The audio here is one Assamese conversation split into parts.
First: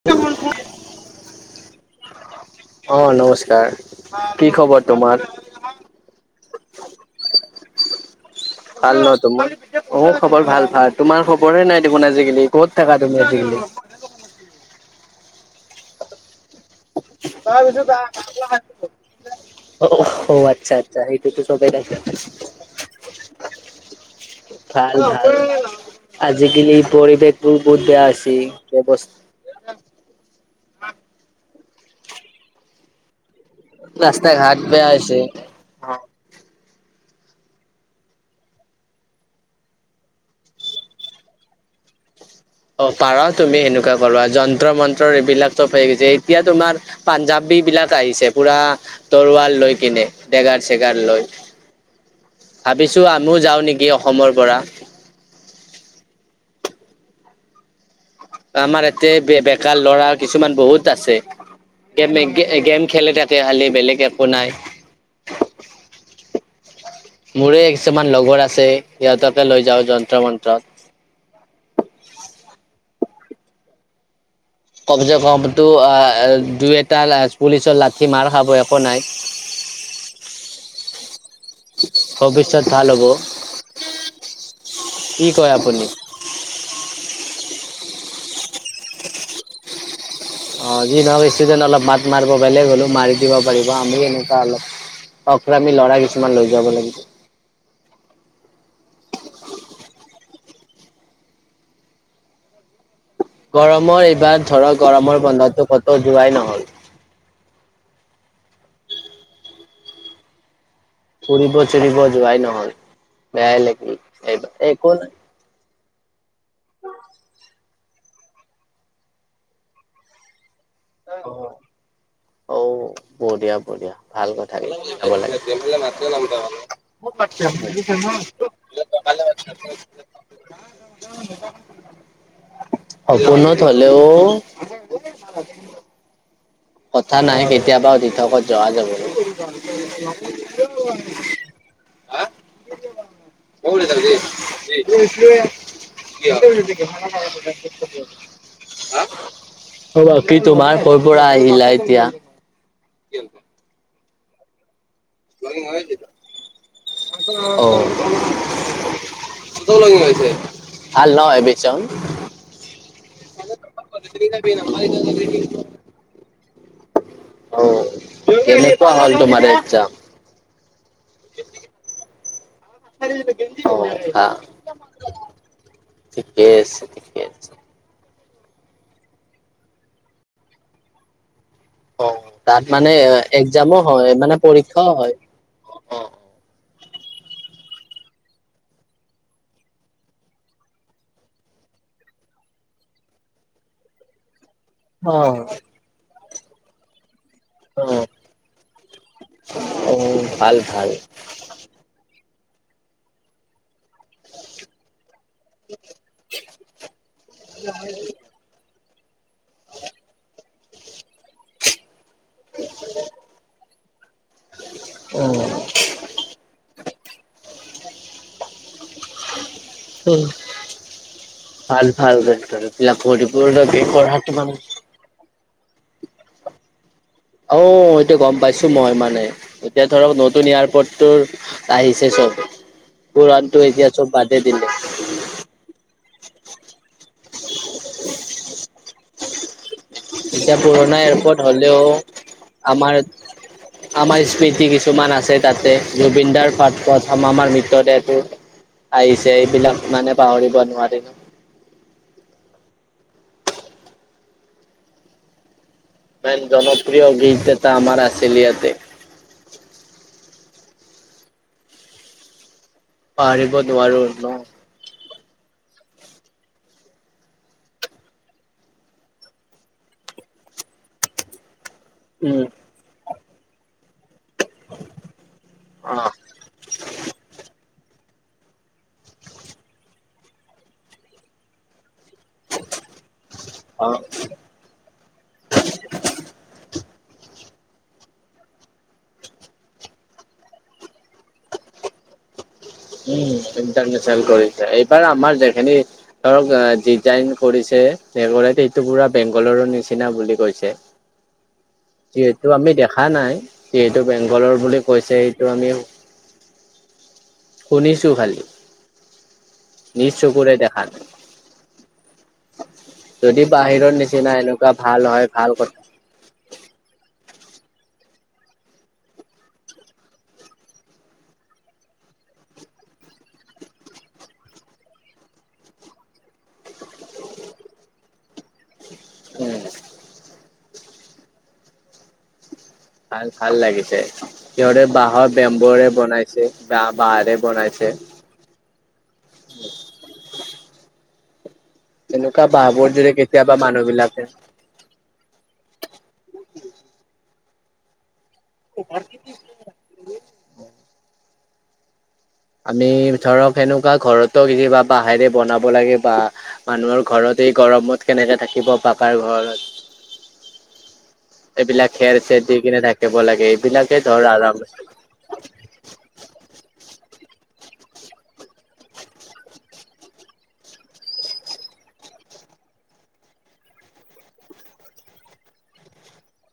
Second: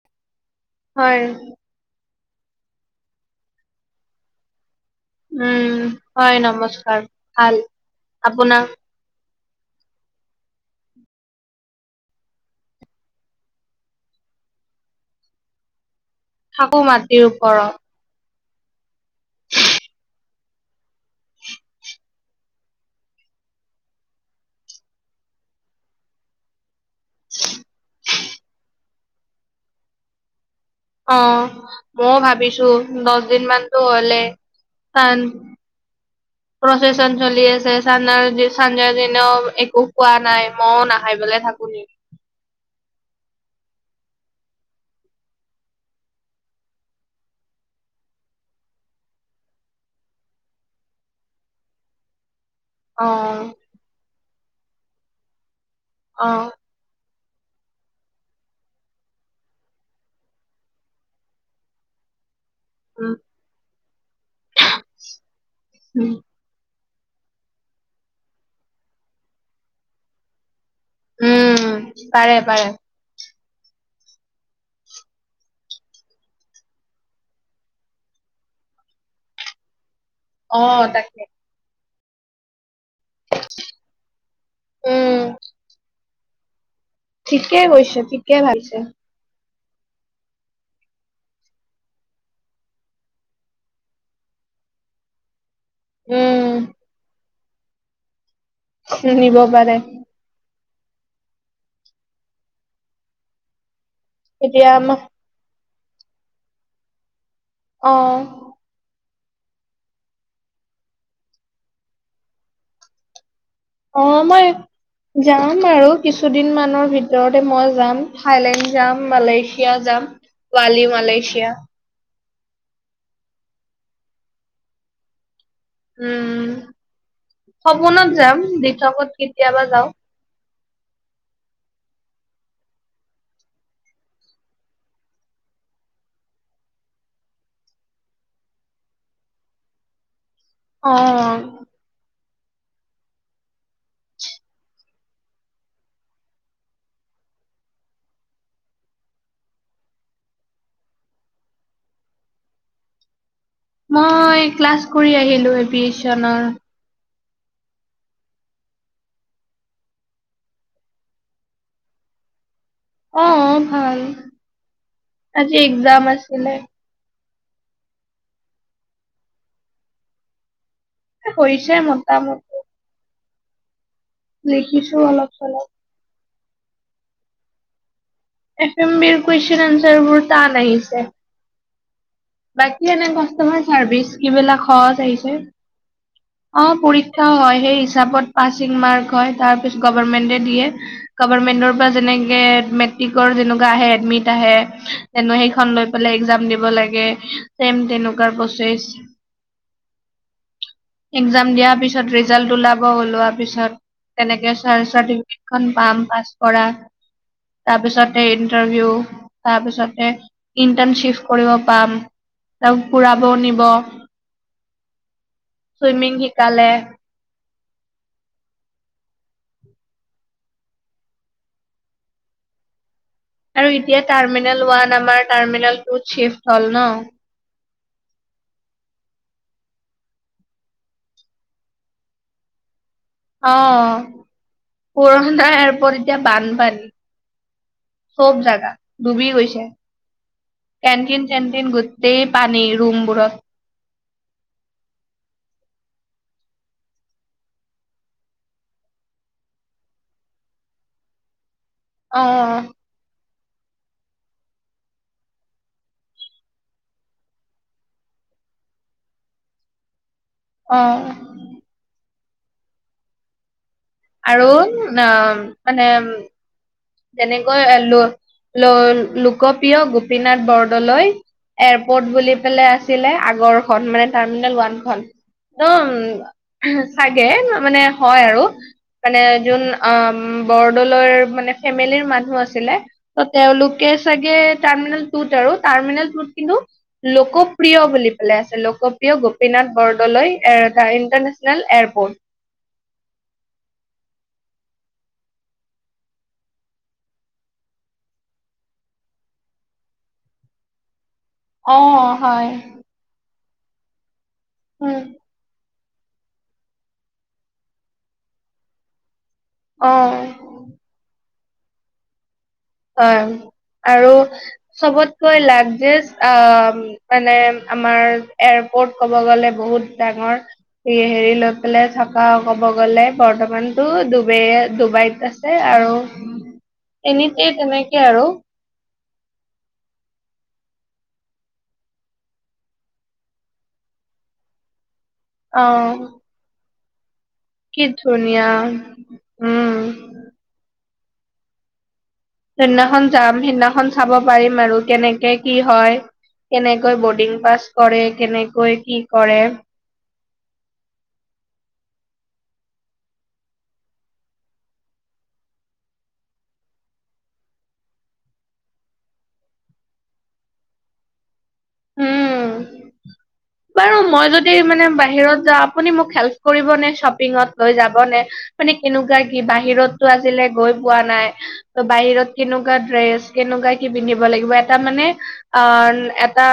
[unintelligible] হয়'। অ', নমস্কাৰ। কি খবৰ? তোমাৰ উম', হয় নমস্কাৰ ভাল, আপোনাৰ? ভাল ন তোমাৰ? মোৰ খবৰ ভাল ভাল, তোমাৰ খবৰয়ে নাই দেখোন আজিকালি ক'ত থাকা তুমি আজিকালি? থাকো মা তাৰ পিছত [unintelligible] অ' আচ্ছা। চা সেইটো পিছত [unintelligible] ভাল ভাল ভাল, আজিকালি পৰিৱেশবোৰ বহুত বেয়া হৈছি ব্যৱস অ, ময়ো ভাবিছো দছদিন মানতো হলে চান। অ। প্ৰচেচন চলি আছে চানা [unintelligible] দিনাও একো খোৱা নাই মইও নাখাই পেলাই থাকো নি। অ পাৰা তুমি সেনেকুৱা কৰিবা যন্তৰ - মন্তৰ এইবিলাক চব হৈ গৈছে এতিয়া তোমাৰ পাঞ্জাবীবিলাক আহিছে পুৰা তৰোৱাল লৈ কিনে, ডেগাৰ - চেগাৰ লৈ। [inaudible] ভাবিছো আমিও অ', যাওঁ নেকি অসমৰ পৰা? অ আমাৰ ইয়াতে বে বেকাৰ ল'ৰা কিছুমান বহুত আছে গেমে এ গেম উম, খেলি থাকে খালি বেলেগ একো নাই উম, মোৰে কিছুমান লগৰ আছে সিহঁতকে লৈ যাও যন্তৰ মন্তৰত উম পাৰে পাৰে কমচে কমটো আ আ দুই এটা পুলিচৰ লাঠি মাৰ খাব একো নাই অ তাকে ভৱিষ্যত ভাল হ'ব উম, কি কয় আপুনি ঠিকে কৈছ ঠিকে ভাবিছ অ যি নহওক ষ্টুডেণ্ট অলপ মাত মাৰিব বেলেগ হ'লেও মাৰি দিব পাৰিব আমি এনেকুৱা অলপ অকৰামি লৰা কিছুমান লৈ উম, যাব লাগিব নিব পাৰে গৰমৰ এইবাৰ এতিয়া ধৰক আমাক গৰমৰ বন্ধতটো কতো যোৱাই নহল অহ ফুৰিব চুৰিব যোৱাই নহল বেয়াই লাগ অ মই যাম বাৰু কিছুদিন মানৰ ভিতৰতে মই যাম থাইলেণ্ড যাম মালয়েছিয়া যাম বালিও অঔ বঢ়িয়া বঢ়িয়া ভাল কথা যাব লাগে উম সপোনত যাম দিঠকত কেতিয়াবা যাওঁ [inaudible] সপোনত হলেও [inaudible] [unintelligible] কথা নাই কেতিয়াবা দিঠকত যোৱা যাব অ [unintelligible] [inaudible] বাকি তোমাৰ ক'ৰ পৰা আহিলা এতিয়া [inaudible] মই ক্লাছ কৰি আহিলো এপ্ৰীচনৰ অ ভাল ন এপ্ৰিচন অ [inaudible] -জাম আছিলে অ কেনেকুৱা হ'ল তোমাৰ একজাম হৈছে মোটামুট [inaudible] হা লিখিছো অলপ চলপ ঠিকে আছে ঠিকে আছে এফ এম বিৰ কুৱেচন আনচাৰ বোৰ টান আহিছে অ তাত বাকী মানে এনে কাষ্টমাৰ একজামো চাৰ্ভিচ হয় মানে কিবিলাক পৰীক্ষাও সহজ হয় আহিছে অ পৰীক্ষাও হয় সেই হিচাপত পাচিং মাৰ্ক হয় তাৰ পিছ গভৰ্মেন্টে দিয়ে গভামেন্টৰ পৰা যেনেকে মেট্ৰিকৰ যেনেকুৱা আহে এডমিট আহে অ এনো সেইখন লৈ পেলাই একজাম দিব লাগে চেম তেনেকুৱাৰ প্ৰচেছ অ ভাল ভাল একজাম দিয়াৰ পিছত ৰিজাল্ট ওলাব ওলোৱাৰ পিছত তেনেকে চাৰ চাৰ্টিফিকেট খন পাম পাছ কৰা তাৰপিছতে ইন্টাৰভিউ তাৰ পিছতে ইণ্টাৰ্ণশ্বিপ কৰিব পাম ত ঘুৰাব নিব। উম। চুইমিং শিকালে। [inaudible] উম ভাল ভাল এইবিলাক কৰি। আৰু এতিয়া টাৰ্মিনেল ওৱান আমাৰ টাৰ্মিনেল টুত চিফট হ'ল ন। অ এইটো গম পাইছো মই মানে এতিয়া ধৰক নতুন এয়াৰপৰ্ট ত'। আহিছে চব পুৰণাটো এতিয়া চব বাদে দিলে। পুৰনা এাৰাপোট এতিয়া বানপানী চব জাগা ডুবি গৈছে। এতিয়া পুৰণা কেনটিন এয়াৰপৰ্ট চেনটিন হলেও গোটেই পানি আমাৰ ৰুমবোৰত। আমাৰ স্মৃতি কিছুমান আছে তাতে জুবিনদাৰ পাৰঠ পথ আমাৰ মৃতদেহটো। আহিছে এইবিলাক মানে পাহৰিব নোৱাৰি। অ অ। ইমান জনপ্ৰিয় গীত এটা আমাৰ আছিল ইয়াতে। অ। পাহৰিব নোৱাৰো। ন আৰু অ মানে। তেনেকৈ ল ল লোকপ্ৰিয় গোপীনাথ বৰদলৈ। এয়াৰপৰ্ট বুলি উম পেলাই আছিলে আগৰখন মানে। টাৰ্মিনেল ওৱান খ অ একদ চাগে মানে হয় আৰু। মানে যোন আ বৰদলৈৰ মানে। ফেমিলিৰ মানুহ আছিলে ত অ তেওঁলোকে চাগে তাৰ মানে। টুট আৰু টাৰ্মিনেল টুট কিন্তু। লোকপ্ৰিয় বুলি পেলাই আছে লোকপ্ৰিয় গোপীনাথ বৰদলৈ এটা ইণ্টাৰনেশ্যনেল এয়াৰপৰ্ট। উ ইণ্টাৰনেচনেল কৰিছে এইবাৰ আমাৰ যেখিনি। ধৰক ডিজাইন কৰিছে সেইটো পুৰা বেংগলৰৰ নিচিনা বুলি কৈছে। [inaudible] যিহেতু হয় আমি দেখা নাই যিহেতু বেংগলৰ বুলি উম কৈছে এইটো আমি। শুনিছো খালি নিজ চকুৰে অ দেখা। হয় যদি বাহিৰৰ আৰু নিচিনা এনেকুৱা ভাল হয় চবতকৈ ভাল লাগ কথা যে। অ মানে আমাৰ এয়াৰপৰ্ট কব গ'লে বহুত ডাঙৰ। হেৰি লৈ পেলাই থকা ক'ব গ'লে বৰ্তমানতো ডুবাই ডুবাইত আ। আৰু এনেতে তেনেকে আৰু। উম ভাল ভাল লাগিছে সিহঁৰে বাঁহৰ অ বেম্বৰে বনাইছে বাাঁ বাঁহাৰে। কি ধুনীয়া উম। এনেকুৱা বাহবোৰ সেইদিনাখন যদি যাম কেতিয়াবা মানুহ সেইদিনাখন চাব বিলাকে পাৰিম আৰু কেনেকে। কি হয় কেনেকৈ বৰ্ডিং পাছ কৰে কেনেকৈ কি কৰে। আমি ধৰক সেনেকুৱা ঘৰতো কেতিয়াবা বাঁহেৰে বনাব লাগে বা। মানুহৰ ঘৰত এই গৰমত কেনেকে থাকিব পাকাৰ ঘৰত। [inaudible] এইবিলাক খেৰ চেৰ দি উম কিনে থাকিব লাগে বাৰু এইবিলাকে মই ধৰ যদি আৰাম। মানে বাহিৰত যা। আপুনি মোক হেল্প কৰিবনে শ্বপিঙত লৈ যাবনে। মানে কেনেকুৱা কি বাহিৰতটো আজিলে গৈ পোৱা নাই। ত বাহিৰত কেনেকুৱা ড্ৰেছ কেনেকুৱা কি পিন্ধিব লাগিব এটা মানে অ। এটা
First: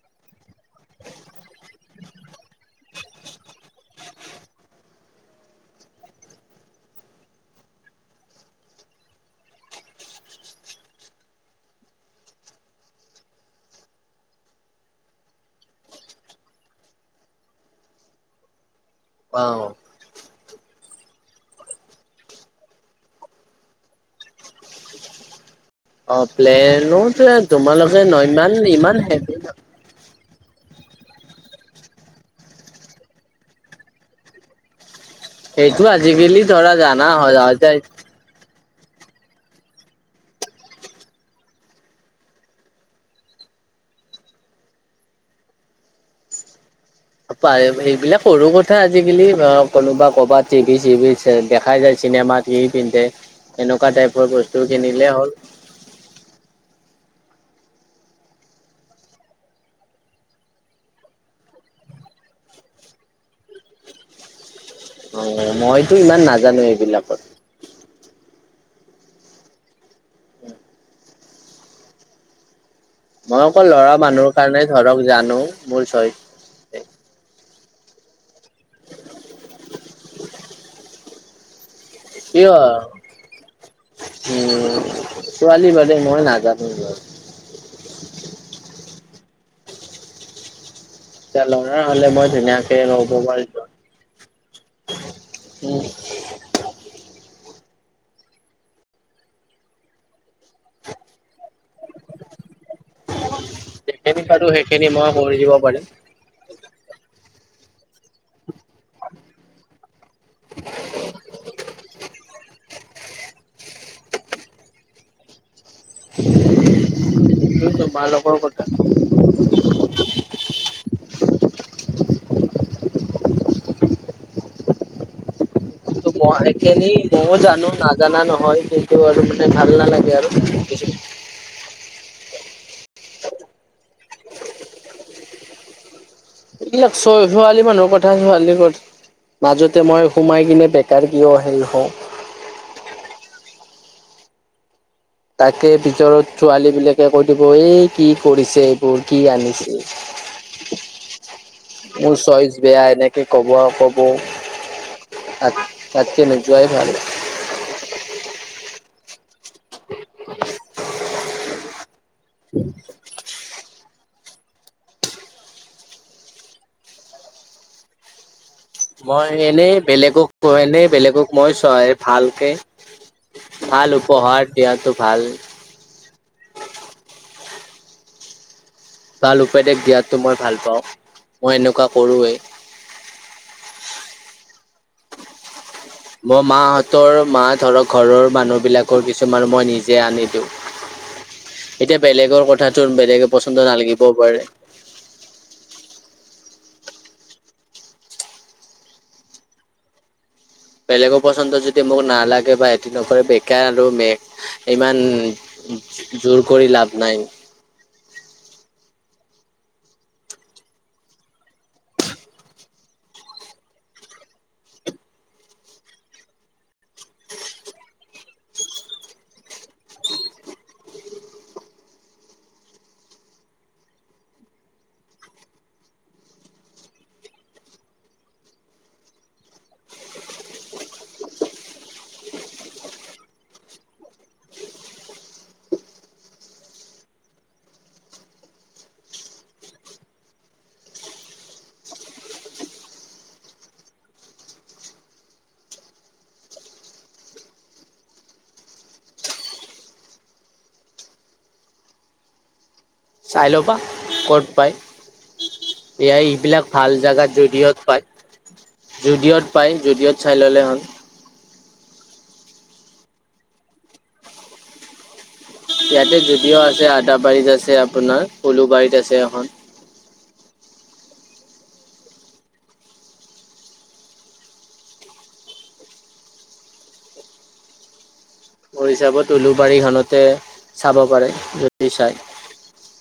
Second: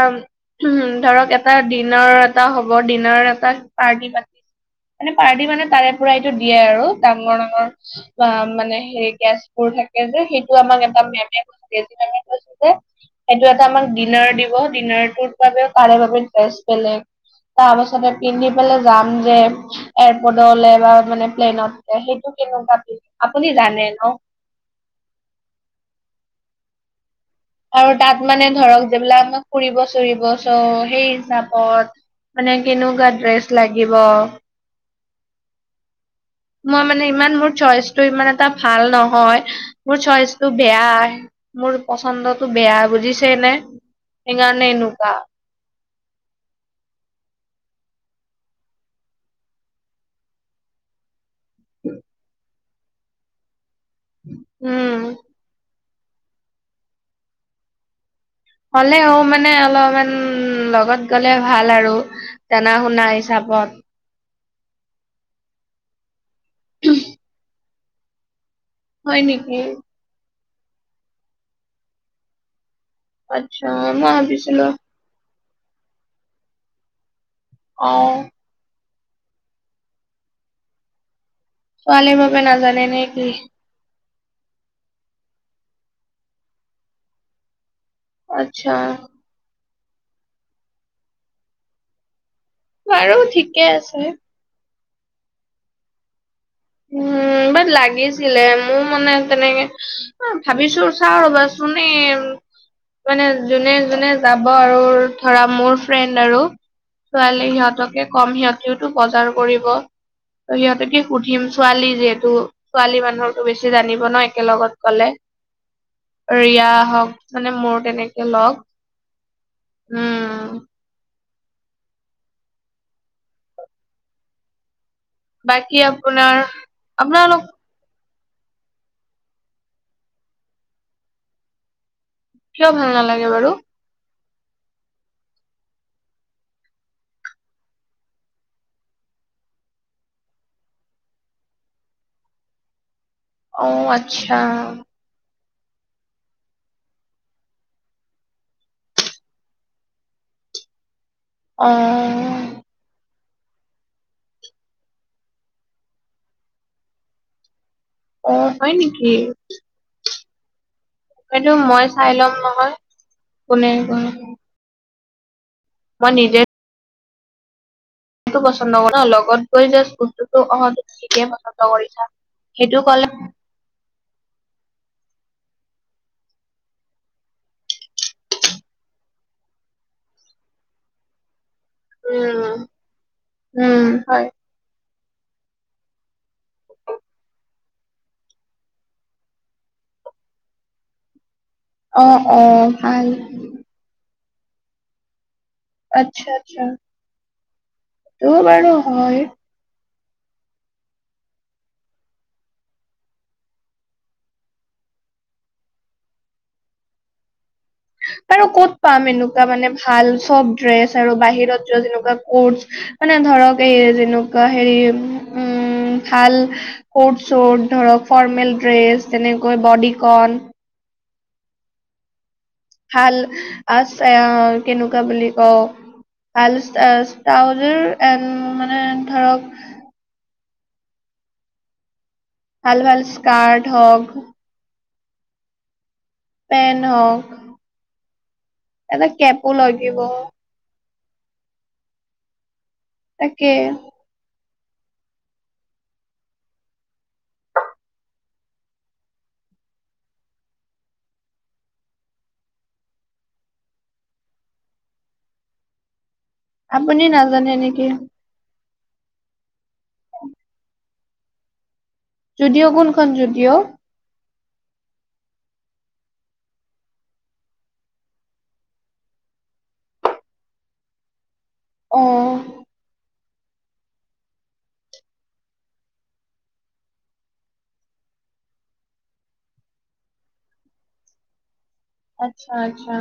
[unintelligible] ধৰক এটা ডিনাৰ এটা হ'ব ডিনাৰ এটা পাৰ্টি প মানে পাৰ্টি মানে তাৰে পৰা এইটো দিয়ে আৰু ডাঙৰ-ডাঙৰ বা মানে হেৰি গেছবোৰ থাকে যে সেইটো আমাৰ এটা মেমে এদিন আমি কৈছো যে সেইটো এটা আমাক ডিনাৰ দিব ডিনাৰতুত বাবে তাৰে বাবে দ্ৰেছ বেলেগ তাৰপাছতে পিন্ধি পেলাই যাম যে অ এয়াৰপৰ্টলে বা মানে প্লেনতে সেইটো কেনেকুৱা কি আপুনি জানে ন'? অ, প্লেন- প্লে আৰু তাত মানে ধৰক যিবিলাক [unintelligible] ফুৰিব চুৰিব চ' সেই হিচাপত মানে কেনেকুৱা ড্ৰেছ লাগিব সেইটো আজিকালি ধৰা জানা [unintelligible] এতিয়া টো ইমান এটা ভাল নহয় মোৰ চইচটো বেয়া। মোৰ পচন্দটো বেয়া বুজিছেইনে সেইকাৰণে এনেকুৱা। অ, পাৰে সেইবিলাক সৰু কথা আজিকালি অ, কোনোবা ক'বাত টিভি-চিভি তে দেখাই যায় চিনেমাত সি পিন্ধে এনেকুৱা টাইপৰ বস্তু উম। কিনিলে হ'ল। হ'লেও মানে অলপমান উম, লগত গলে ভাল আৰু জনা শুনা হিচাপত। অ, মইতো ইমান নাজানো এইবিলাকত। হয় নেকি? মই আচ্ছা, অকল ল'ৰা মই মানুহৰ ভাবিছিলো কাৰণে ধৰক জানো মোৰ চয়চ অ', ছোৱালী বাবে কিয় নাজানে নে কি? উম, ছোৱালী বাদে মই নাজানো দিয়ক। আচ্ছা। এতিয়া ল'ৰা হ'লে মই ধুনিয়াকে ল'ব বাৰু ঠিকে পাৰিলোঁ আছে। হয় উম, উম, বাট লাগিছিলে মোৰ মানে তেনেকে অ, ভাবিছো চাও ৰবাচুন এ মানে যোনে-যোনে যিখিনি পাৰো যাব আৰু সেইখিনি মই কৰি ধৰা দিব মোৰ পাৰিম। ফ্ৰেণ্ড আৰু ছোৱালী সিহঁতকে কম সিহঁতিও বজাৰ কৰিব ত' সিহঁতকে সুধিম [unintelligible] যিহেতু ছোৱালী মানুহৰতো বেছি জানিব ন' একেলগত গ'লে। ৰিয়া হ'ক মানে সেইটো মোৰ তেনেকে তোমালোকৰ লগ কথা। উম, বাকী আপ ত' মই সেইখিনি মইও জানো নাজানা নহয় কিন্তু আৰু মানে ভাল নালাগে আৰু। [unintelligible] কিয় ভাল নালাগে বাৰু? এইবিলাক ছ' ছোৱালী মানুহৰ কথা ছোৱালী কথা। মাজতে মই সোমাই কিনে বেকাৰ কিয় হেই হওঁ? অ, আচ্ছা। তাকে ভিতৰত ছোৱালী বিলাকে কৈ দিব এই কি কৰিছে এইবোৰ কি আনিছে? [unintelligible] মোৰ চইচ বেয়া এনেক কে ক'ব আৰ ক'ব তাত-তাতকে নোযোৱাই ভাল অ, হয় নেকি? [unintelligible] সেইটো মই চাই ল'ম নহয় কোনে কোনে মই নিজে সেইটো পছ ন্দ মই লগত গৈ এনেই যাষ্ট বেলেগক বস্তুটো অ' এনেই তুমি থিকে বেলেগক মই পচন্দ চয় কৰিছা ভালকে সেইটো ক'লে ভাল উপহাৰ দিয়াতো ভাল। ভাল উপদেশ দিয়াতো মই ভাল পাওঁ মই এনেকুৱা কৰোৱেই উম উম, হয়। মই মাহঁতৰ মা ধৰক ঘৰৰ মানুহবলাকৰ কিছুমান মই নিজে আনি দিওঁ। [inaudible] এতিয়া অ অ বেলেগৰ কথাটো ভাল বেলেগে পচন্দ নালাগিবও পাৰে। আচ্ছা আচ্ছা, এইটো বাৰু হয়। বেলেগৰ পচন্দ যদি মোক নালাগে বা এটো নকৰে বেকাৰ আৰু মে ইমান জোৰ কৰি লাভ নাই। আৰু ক'ত পাম এনেকুৱা মানে ভাল চব ড্ৰেছ আৰু বাহিৰত যোৱা যেনেকুৱা কট মানে ধৰক এই যেনেকুৱা হেৰি উম ভাল ক'ট চুট ধৰক ফৰ্মেল ড্ৰেছ তেনেকৈ বডিকন ভাল আ আহ কেনেকুৱা বুলি কওঁ ভাল আ ট্ৰাউজাৰ এণ্ড মানে ধৰক ভাল ভাল স্কাৰ্ট হওক পেণ্ট হওক এটা কেপো লৈ দিব তাকে চাই ল'বা ক'ত পাই। এইয়াৰ এইবিলাক ভাল আপুনি জাগাত নাজানে জুডিঅ'ত নেকি পায়। জুডিঅ'ত পায় জুডিঅ'ত চাই ল'লে হ'ল। জুডিঅ' কোনখন জুডিঅ'? ইয়াতে জুডিঅ' আছে আদাবাৰীত আছে, আপোনাৰ উলুবাৰীত আছে এখন। অহ মোৰ হিচাপত উলুবাৰী খনতে চাব পাৰে যদি চাই। আচ্ছা আচ্ছা।